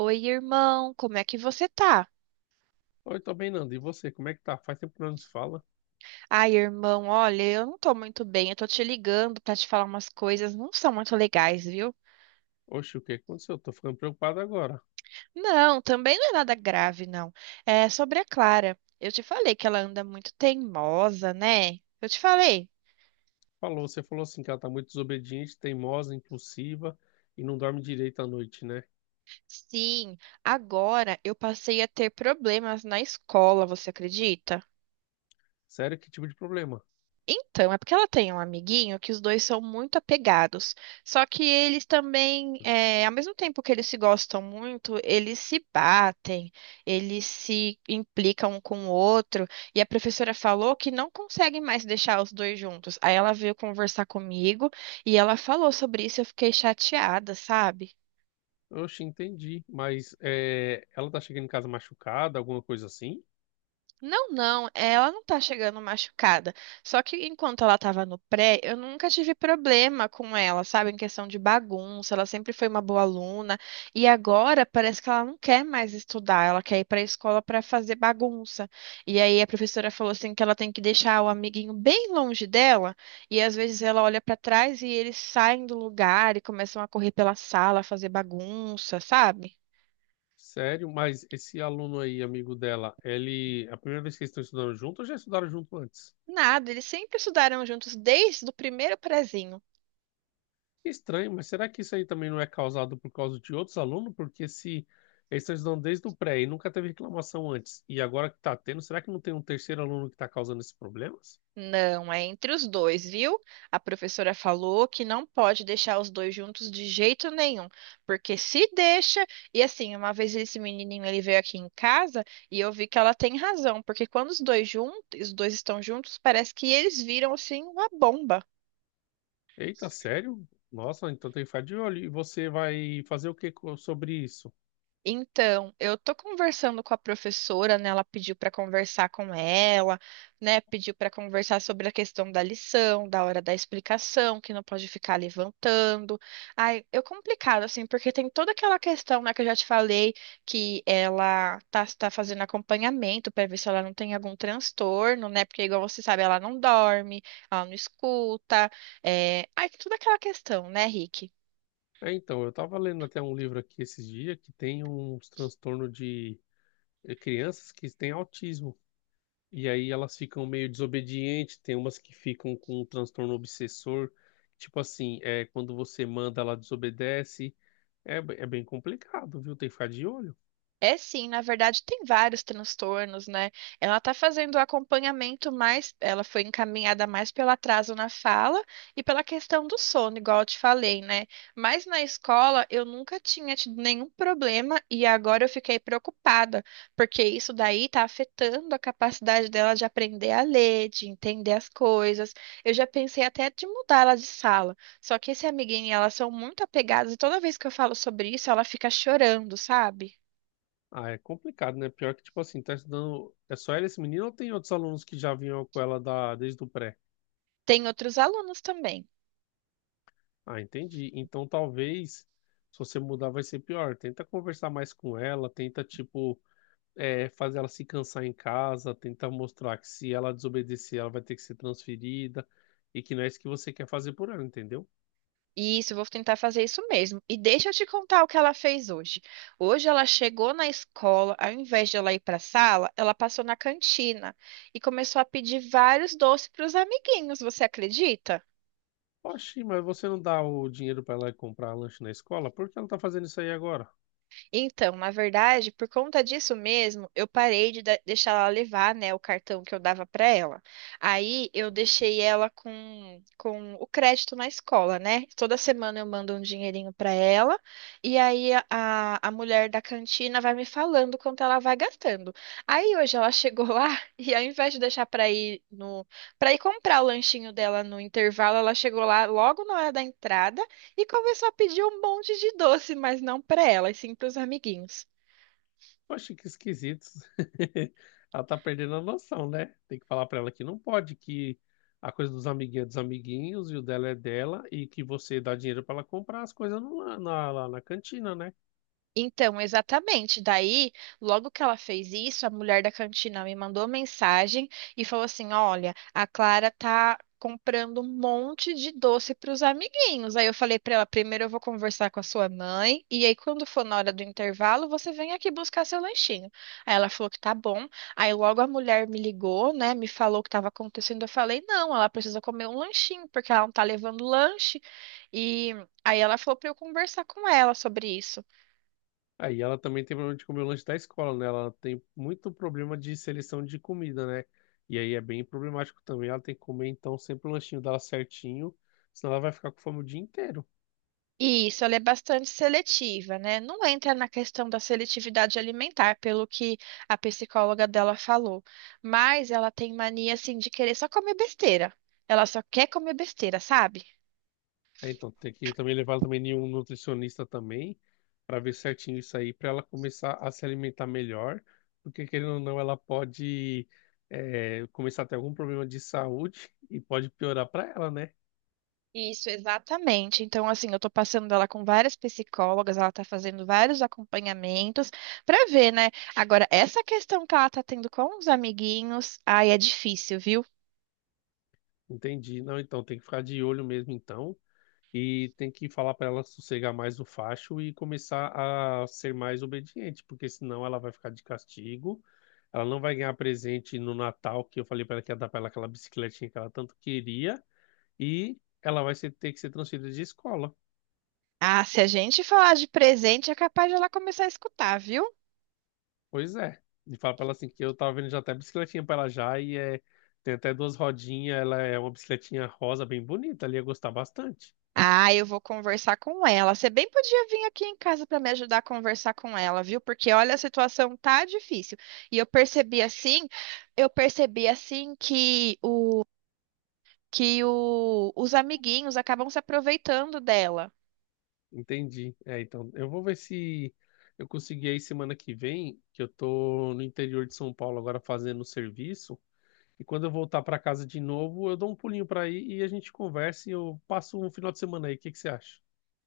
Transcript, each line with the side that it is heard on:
right: Oi, irmão, como é que você tá?
left: Oi, tô bem, Nando. E você, como é que tá? Faz tempo que não nos fala.
right: Ai, irmão, olha, eu não tô muito bem, eu tô te ligando pra te falar umas coisas, não são muito legais, viu?
left: Oxe, o que aconteceu? Tô ficando preocupado agora.
right: Não, também não é nada grave, não. É sobre a Clara. Eu te falei que ela anda muito teimosa, né? Eu te falei.
left: Falou, você falou assim que ela tá muito desobediente, teimosa, impulsiva e não dorme direito à noite, né?
right: Sim, agora eu passei a ter problemas na escola, você acredita?
left: Sério, que tipo de problema?
right: Então, é porque ela tem um amiguinho que os dois são muito apegados. Só que eles também, ao mesmo tempo que eles se gostam muito, eles se batem, eles se implicam um com o outro. E a professora falou que não consegue mais deixar os dois juntos. Aí ela veio conversar comigo e ela falou sobre isso. Eu fiquei chateada, sabe?
left: Oxe, entendi. Mas é, ela tá chegando em casa machucada, alguma coisa assim?
right: Não, não, ela não tá chegando machucada. Só que enquanto ela tava no pré, eu nunca tive problema com ela, sabe? Em questão de bagunça, ela sempre foi uma boa aluna. E agora parece que ela não quer mais estudar, ela quer ir pra escola pra fazer bagunça. E aí a professora falou assim que ela tem que deixar o amiguinho bem longe dela. E às vezes ela olha pra trás e eles saem do lugar e começam a correr pela sala, fazer bagunça, sabe?
left: Sério, mas esse aluno aí, amigo dela, ele... É a primeira vez que eles estão estudando junto ou já estudaram junto antes?
right: Nada, eles sempre estudaram juntos desde o primeiro prezinho.
left: Estranho, mas será que isso aí também não é causado por causa de outros alunos? Porque se eles estão estudando desde o pré e nunca teve reclamação antes, e agora que está tendo, será que não tem um terceiro aluno que está causando esses problemas?
right: Não, é entre os dois, viu? A professora falou que não pode deixar os dois juntos de jeito nenhum, porque se deixa, e assim, uma vez esse menininho ele veio aqui em casa e eu vi que ela tem razão, porque quando os dois juntos, os dois estão juntos, parece que eles viram assim uma bomba.
left: Eita, sério? Nossa, então tem que ficar de olho. E você vai fazer sobre isso?
right: Então, eu tô conversando com a professora, né? Ela pediu para conversar com ela, né? Pediu para conversar sobre a questão da lição, da hora da explicação, que não pode ficar levantando. Ai, é complicado assim, porque tem toda aquela questão, né, que eu já te falei, que ela tá fazendo acompanhamento para ver se ela não tem algum transtorno, né? Porque igual você sabe, ela não dorme, ela não escuta. Ai, toda aquela questão, né, Rick?
left: É, então, eu estava lendo até um livro aqui esses dias que tem uns transtorno de crianças que têm autismo. E aí elas ficam meio desobedientes, tem umas que ficam com um transtorno obsessor. Tipo assim, é, quando você manda, ela desobedece. É, é bem complicado, viu? Tem que ficar de olho.
right: É sim, na verdade tem vários transtornos, né? Ela está fazendo o acompanhamento mais, ela foi encaminhada mais pelo atraso na fala e pela questão do sono, igual eu te falei, né? Mas na escola eu nunca tinha tido nenhum problema e agora eu fiquei preocupada, porque isso daí está afetando a capacidade dela de aprender a ler, de entender as coisas. Eu já pensei até de mudar ela de sala, só que esse amiguinho e ela são muito apegadas e toda vez que eu falo sobre isso, ela fica chorando, sabe?
left: Ah, é complicado, né? Pior que, tipo assim, tá estudando. É só ela esse menino ou tem outros alunos que já vinham com ela desde o pré?
right: Tem outros alunos também.
left: Ah, entendi. Então talvez, se você mudar, vai ser pior. Tenta conversar mais com ela, tenta, tipo. É, fazer ela se cansar em casa, tentar mostrar que se ela desobedecer, ela vai ter que ser transferida e que não é isso que você quer fazer por ela, entendeu?
right: Isso, eu vou tentar fazer isso mesmo. E deixa eu te contar o que ela fez hoje. Hoje ela chegou na escola, ao invés de ela ir para a sala, ela passou na cantina e começou a pedir vários doces para os amiguinhos. Você acredita?
left: Oxi, mas você não dá o dinheiro pra ela ir comprar lanche na escola? Por que ela tá fazendo isso aí agora?
right: Então, na verdade, por conta disso mesmo, eu parei de deixar ela levar, né, o cartão que eu dava para ela. Aí eu deixei ela com o crédito na escola, né? Toda semana eu mando um dinheirinho para ela e aí a mulher da cantina vai me falando quanto ela vai gastando. Aí hoje ela chegou lá e ao invés de deixar para ir no para ir comprar o lanchinho dela no intervalo, ela chegou lá logo na hora da entrada e começou a pedir um monte de doce, mas não para ela, e sim para os amiguinhos.
left: Poxa, que esquisito. Ela tá perdendo a noção, né? Tem que falar pra ela que não pode, que a coisa dos amiguinhos é dos amiguinhos e o dela é dela e que você dá dinheiro pra ela comprar as coisas lá na cantina, né?
right: Então, exatamente. Daí, logo que ela fez isso, a mulher da cantina me mandou mensagem e falou assim: "Olha, a Clara tá comprando um monte de doce para os amiguinhos." Aí eu falei para ela: "Primeiro eu vou conversar com a sua mãe, e aí quando for na hora do intervalo, você vem aqui buscar seu lanchinho." Aí ela falou que tá bom. Aí logo a mulher me ligou, né, me falou o que estava acontecendo. Eu falei: "Não, ela precisa comer um lanchinho, porque ela não tá levando lanche." E aí ela falou para eu conversar com ela sobre isso.
left: Aí ela também tem problema de comer o lanche da escola, né? Ela tem muito problema de seleção de comida, né? E aí é bem problemático também. Ela tem que comer, então, sempre o lanchinho dela certinho, senão ela vai ficar com fome o dia inteiro.
right: Isso, ela é bastante seletiva, né? Não entra na questão da seletividade alimentar, pelo que a psicóloga dela falou, mas ela tem mania assim de querer só comer besteira. Ela só quer comer besteira, sabe?
left: É, então, tem que também levar ela também em um nutricionista também, para ver certinho isso aí, para ela começar a se alimentar melhor, porque querendo ou não, ela pode começar a ter algum problema de saúde e pode piorar para ela, né?
right: Isso, exatamente. Então, assim, eu tô passando ela com várias psicólogas, ela tá fazendo vários acompanhamentos pra ver, né? Agora, essa questão que ela tá tendo com os amiguinhos, ai, é difícil, viu?
left: Entendi. Não, então tem que ficar de olho mesmo, então, e tem que falar para ela sossegar mais o facho e começar a ser mais obediente, porque senão ela vai ficar de castigo. Ela não vai ganhar presente no Natal, que eu falei para ela que ia dar para ela aquela bicicletinha que ela tanto queria. E ela ter que ser transferida de escola.
right: Ah, se a gente falar de presente, é capaz de ela começar a escutar, viu?
left: Pois é. E fala pra ela assim que eu tava vendo já até bicicletinha pra ela já e é, tem até duas rodinhas, ela é uma bicicletinha rosa bem bonita, ela ia gostar bastante.
right: Ah, eu vou conversar com ela. Você bem podia vir aqui em casa para me ajudar a conversar com ela, viu? Porque olha, a situação tá difícil. E eu percebi assim os amiguinhos acabam se aproveitando dela.
left: Entendi. É, então, eu vou ver se eu consegui aí semana que vem, que eu tô no interior de São Paulo agora fazendo serviço. E quando eu voltar para casa de novo, eu dou um pulinho para aí e a gente conversa e eu passo um final de semana aí. O que que você acha?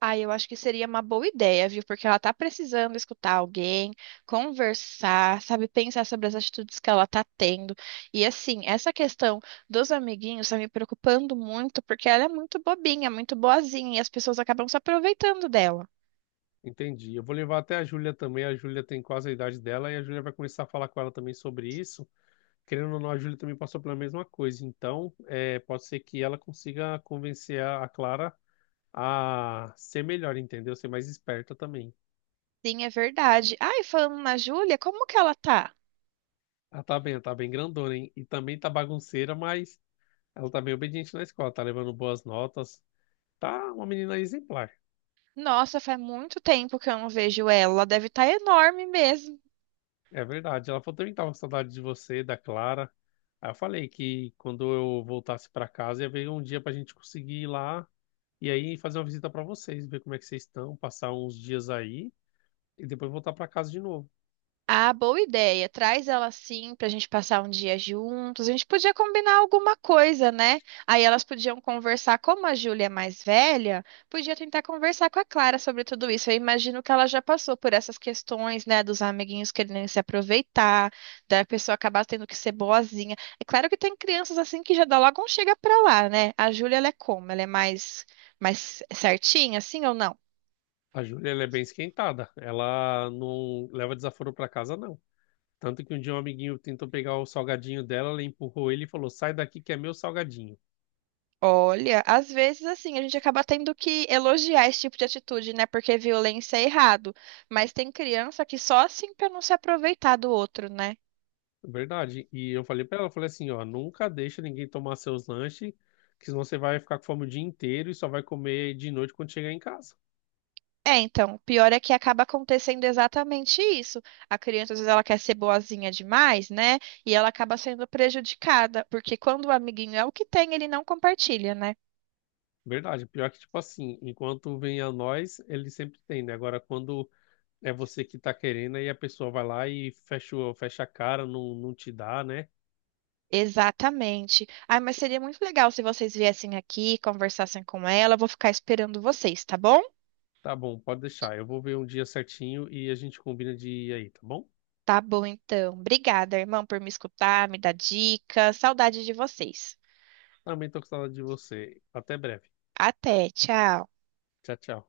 right: Ah, eu acho que seria uma boa ideia, viu? Porque ela tá precisando escutar alguém, conversar, sabe, pensar sobre as atitudes que ela tá tendo. E assim, essa questão dos amiguinhos tá me preocupando muito, porque ela é muito bobinha, muito boazinha, e as pessoas acabam se aproveitando dela.
left: Entendi. Eu vou levar até a Júlia também. A Júlia tem quase a idade dela e a Júlia vai começar a falar com ela também sobre isso. Querendo ou não, a Júlia também passou pela mesma coisa. Então, é, pode ser que ela consiga convencer a Clara a ser melhor, entendeu? Ser mais esperta também.
right: Sim, é verdade. Ai, falando na Júlia, como que ela tá?
left: Ela tá bem grandona, hein? E também tá bagunceira, mas ela tá bem obediente na escola, tá levando boas notas. Tá uma menina exemplar.
right: Nossa, faz muito tempo que eu não vejo ela. Ela deve estar enorme mesmo.
left: É verdade. Ela falou também que tava com saudade de você, da Clara. Aí eu falei que quando eu voltasse pra casa ia ver um dia pra gente conseguir ir lá e aí fazer uma visita pra vocês, ver como é que vocês estão, passar uns dias aí e depois voltar pra casa de novo.
right: Ah, boa ideia. Traz ela assim pra gente passar um dia juntos. A gente podia combinar alguma coisa, né? Aí elas podiam conversar, como a Júlia é mais velha, podia tentar conversar com a Clara sobre tudo isso. Eu imagino que ela já passou por essas questões, né, dos amiguinhos querendo se aproveitar, da pessoa acabar tendo que ser boazinha. É claro que tem crianças assim que já dá logo um chega pra lá, né? A Júlia, ela é como? Ela é mais certinha assim ou não?
left: A Júlia, ela é bem esquentada. Ela não leva desaforo pra casa, não. Tanto que um dia um amiguinho tentou pegar o salgadinho dela, ela empurrou ele e falou: Sai daqui que é meu salgadinho.
right: Olha, às vezes assim, a gente acaba tendo que elogiar esse tipo de atitude, né? Porque violência é errado. Mas tem criança que só assim pra não se aproveitar do outro, né?
left: Verdade. E eu falei pra ela, eu falei assim, ó, nunca deixa ninguém tomar seus lanches, que senão você vai ficar com fome o dia inteiro e só vai comer de noite quando chegar em casa.
right: É, então, o pior é que acaba acontecendo exatamente isso. A criança, às vezes, ela quer ser boazinha demais, né? E ela acaba sendo prejudicada, porque quando o amiguinho é o que tem, ele não compartilha, né?
left: Verdade. Pior que, tipo assim, enquanto vem a nós, ele sempre tem, né? Agora, quando é você que tá querendo, aí a pessoa vai lá e fecha, fecha a cara, não, não te dá, né?
right: Exatamente. Ah, mas seria muito legal se vocês viessem aqui, conversassem com ela. Eu vou ficar esperando vocês, tá bom?
left: Tá bom, pode deixar. Eu vou ver um dia certinho e a gente combina de ir aí, tá bom?
right: Tá bom, então. Obrigada, irmão, por me escutar, me dar dica. Saudade de vocês.
left: Também tô com saudade de você. Até breve.
right: Até, tchau.
left: Tchau, tchau.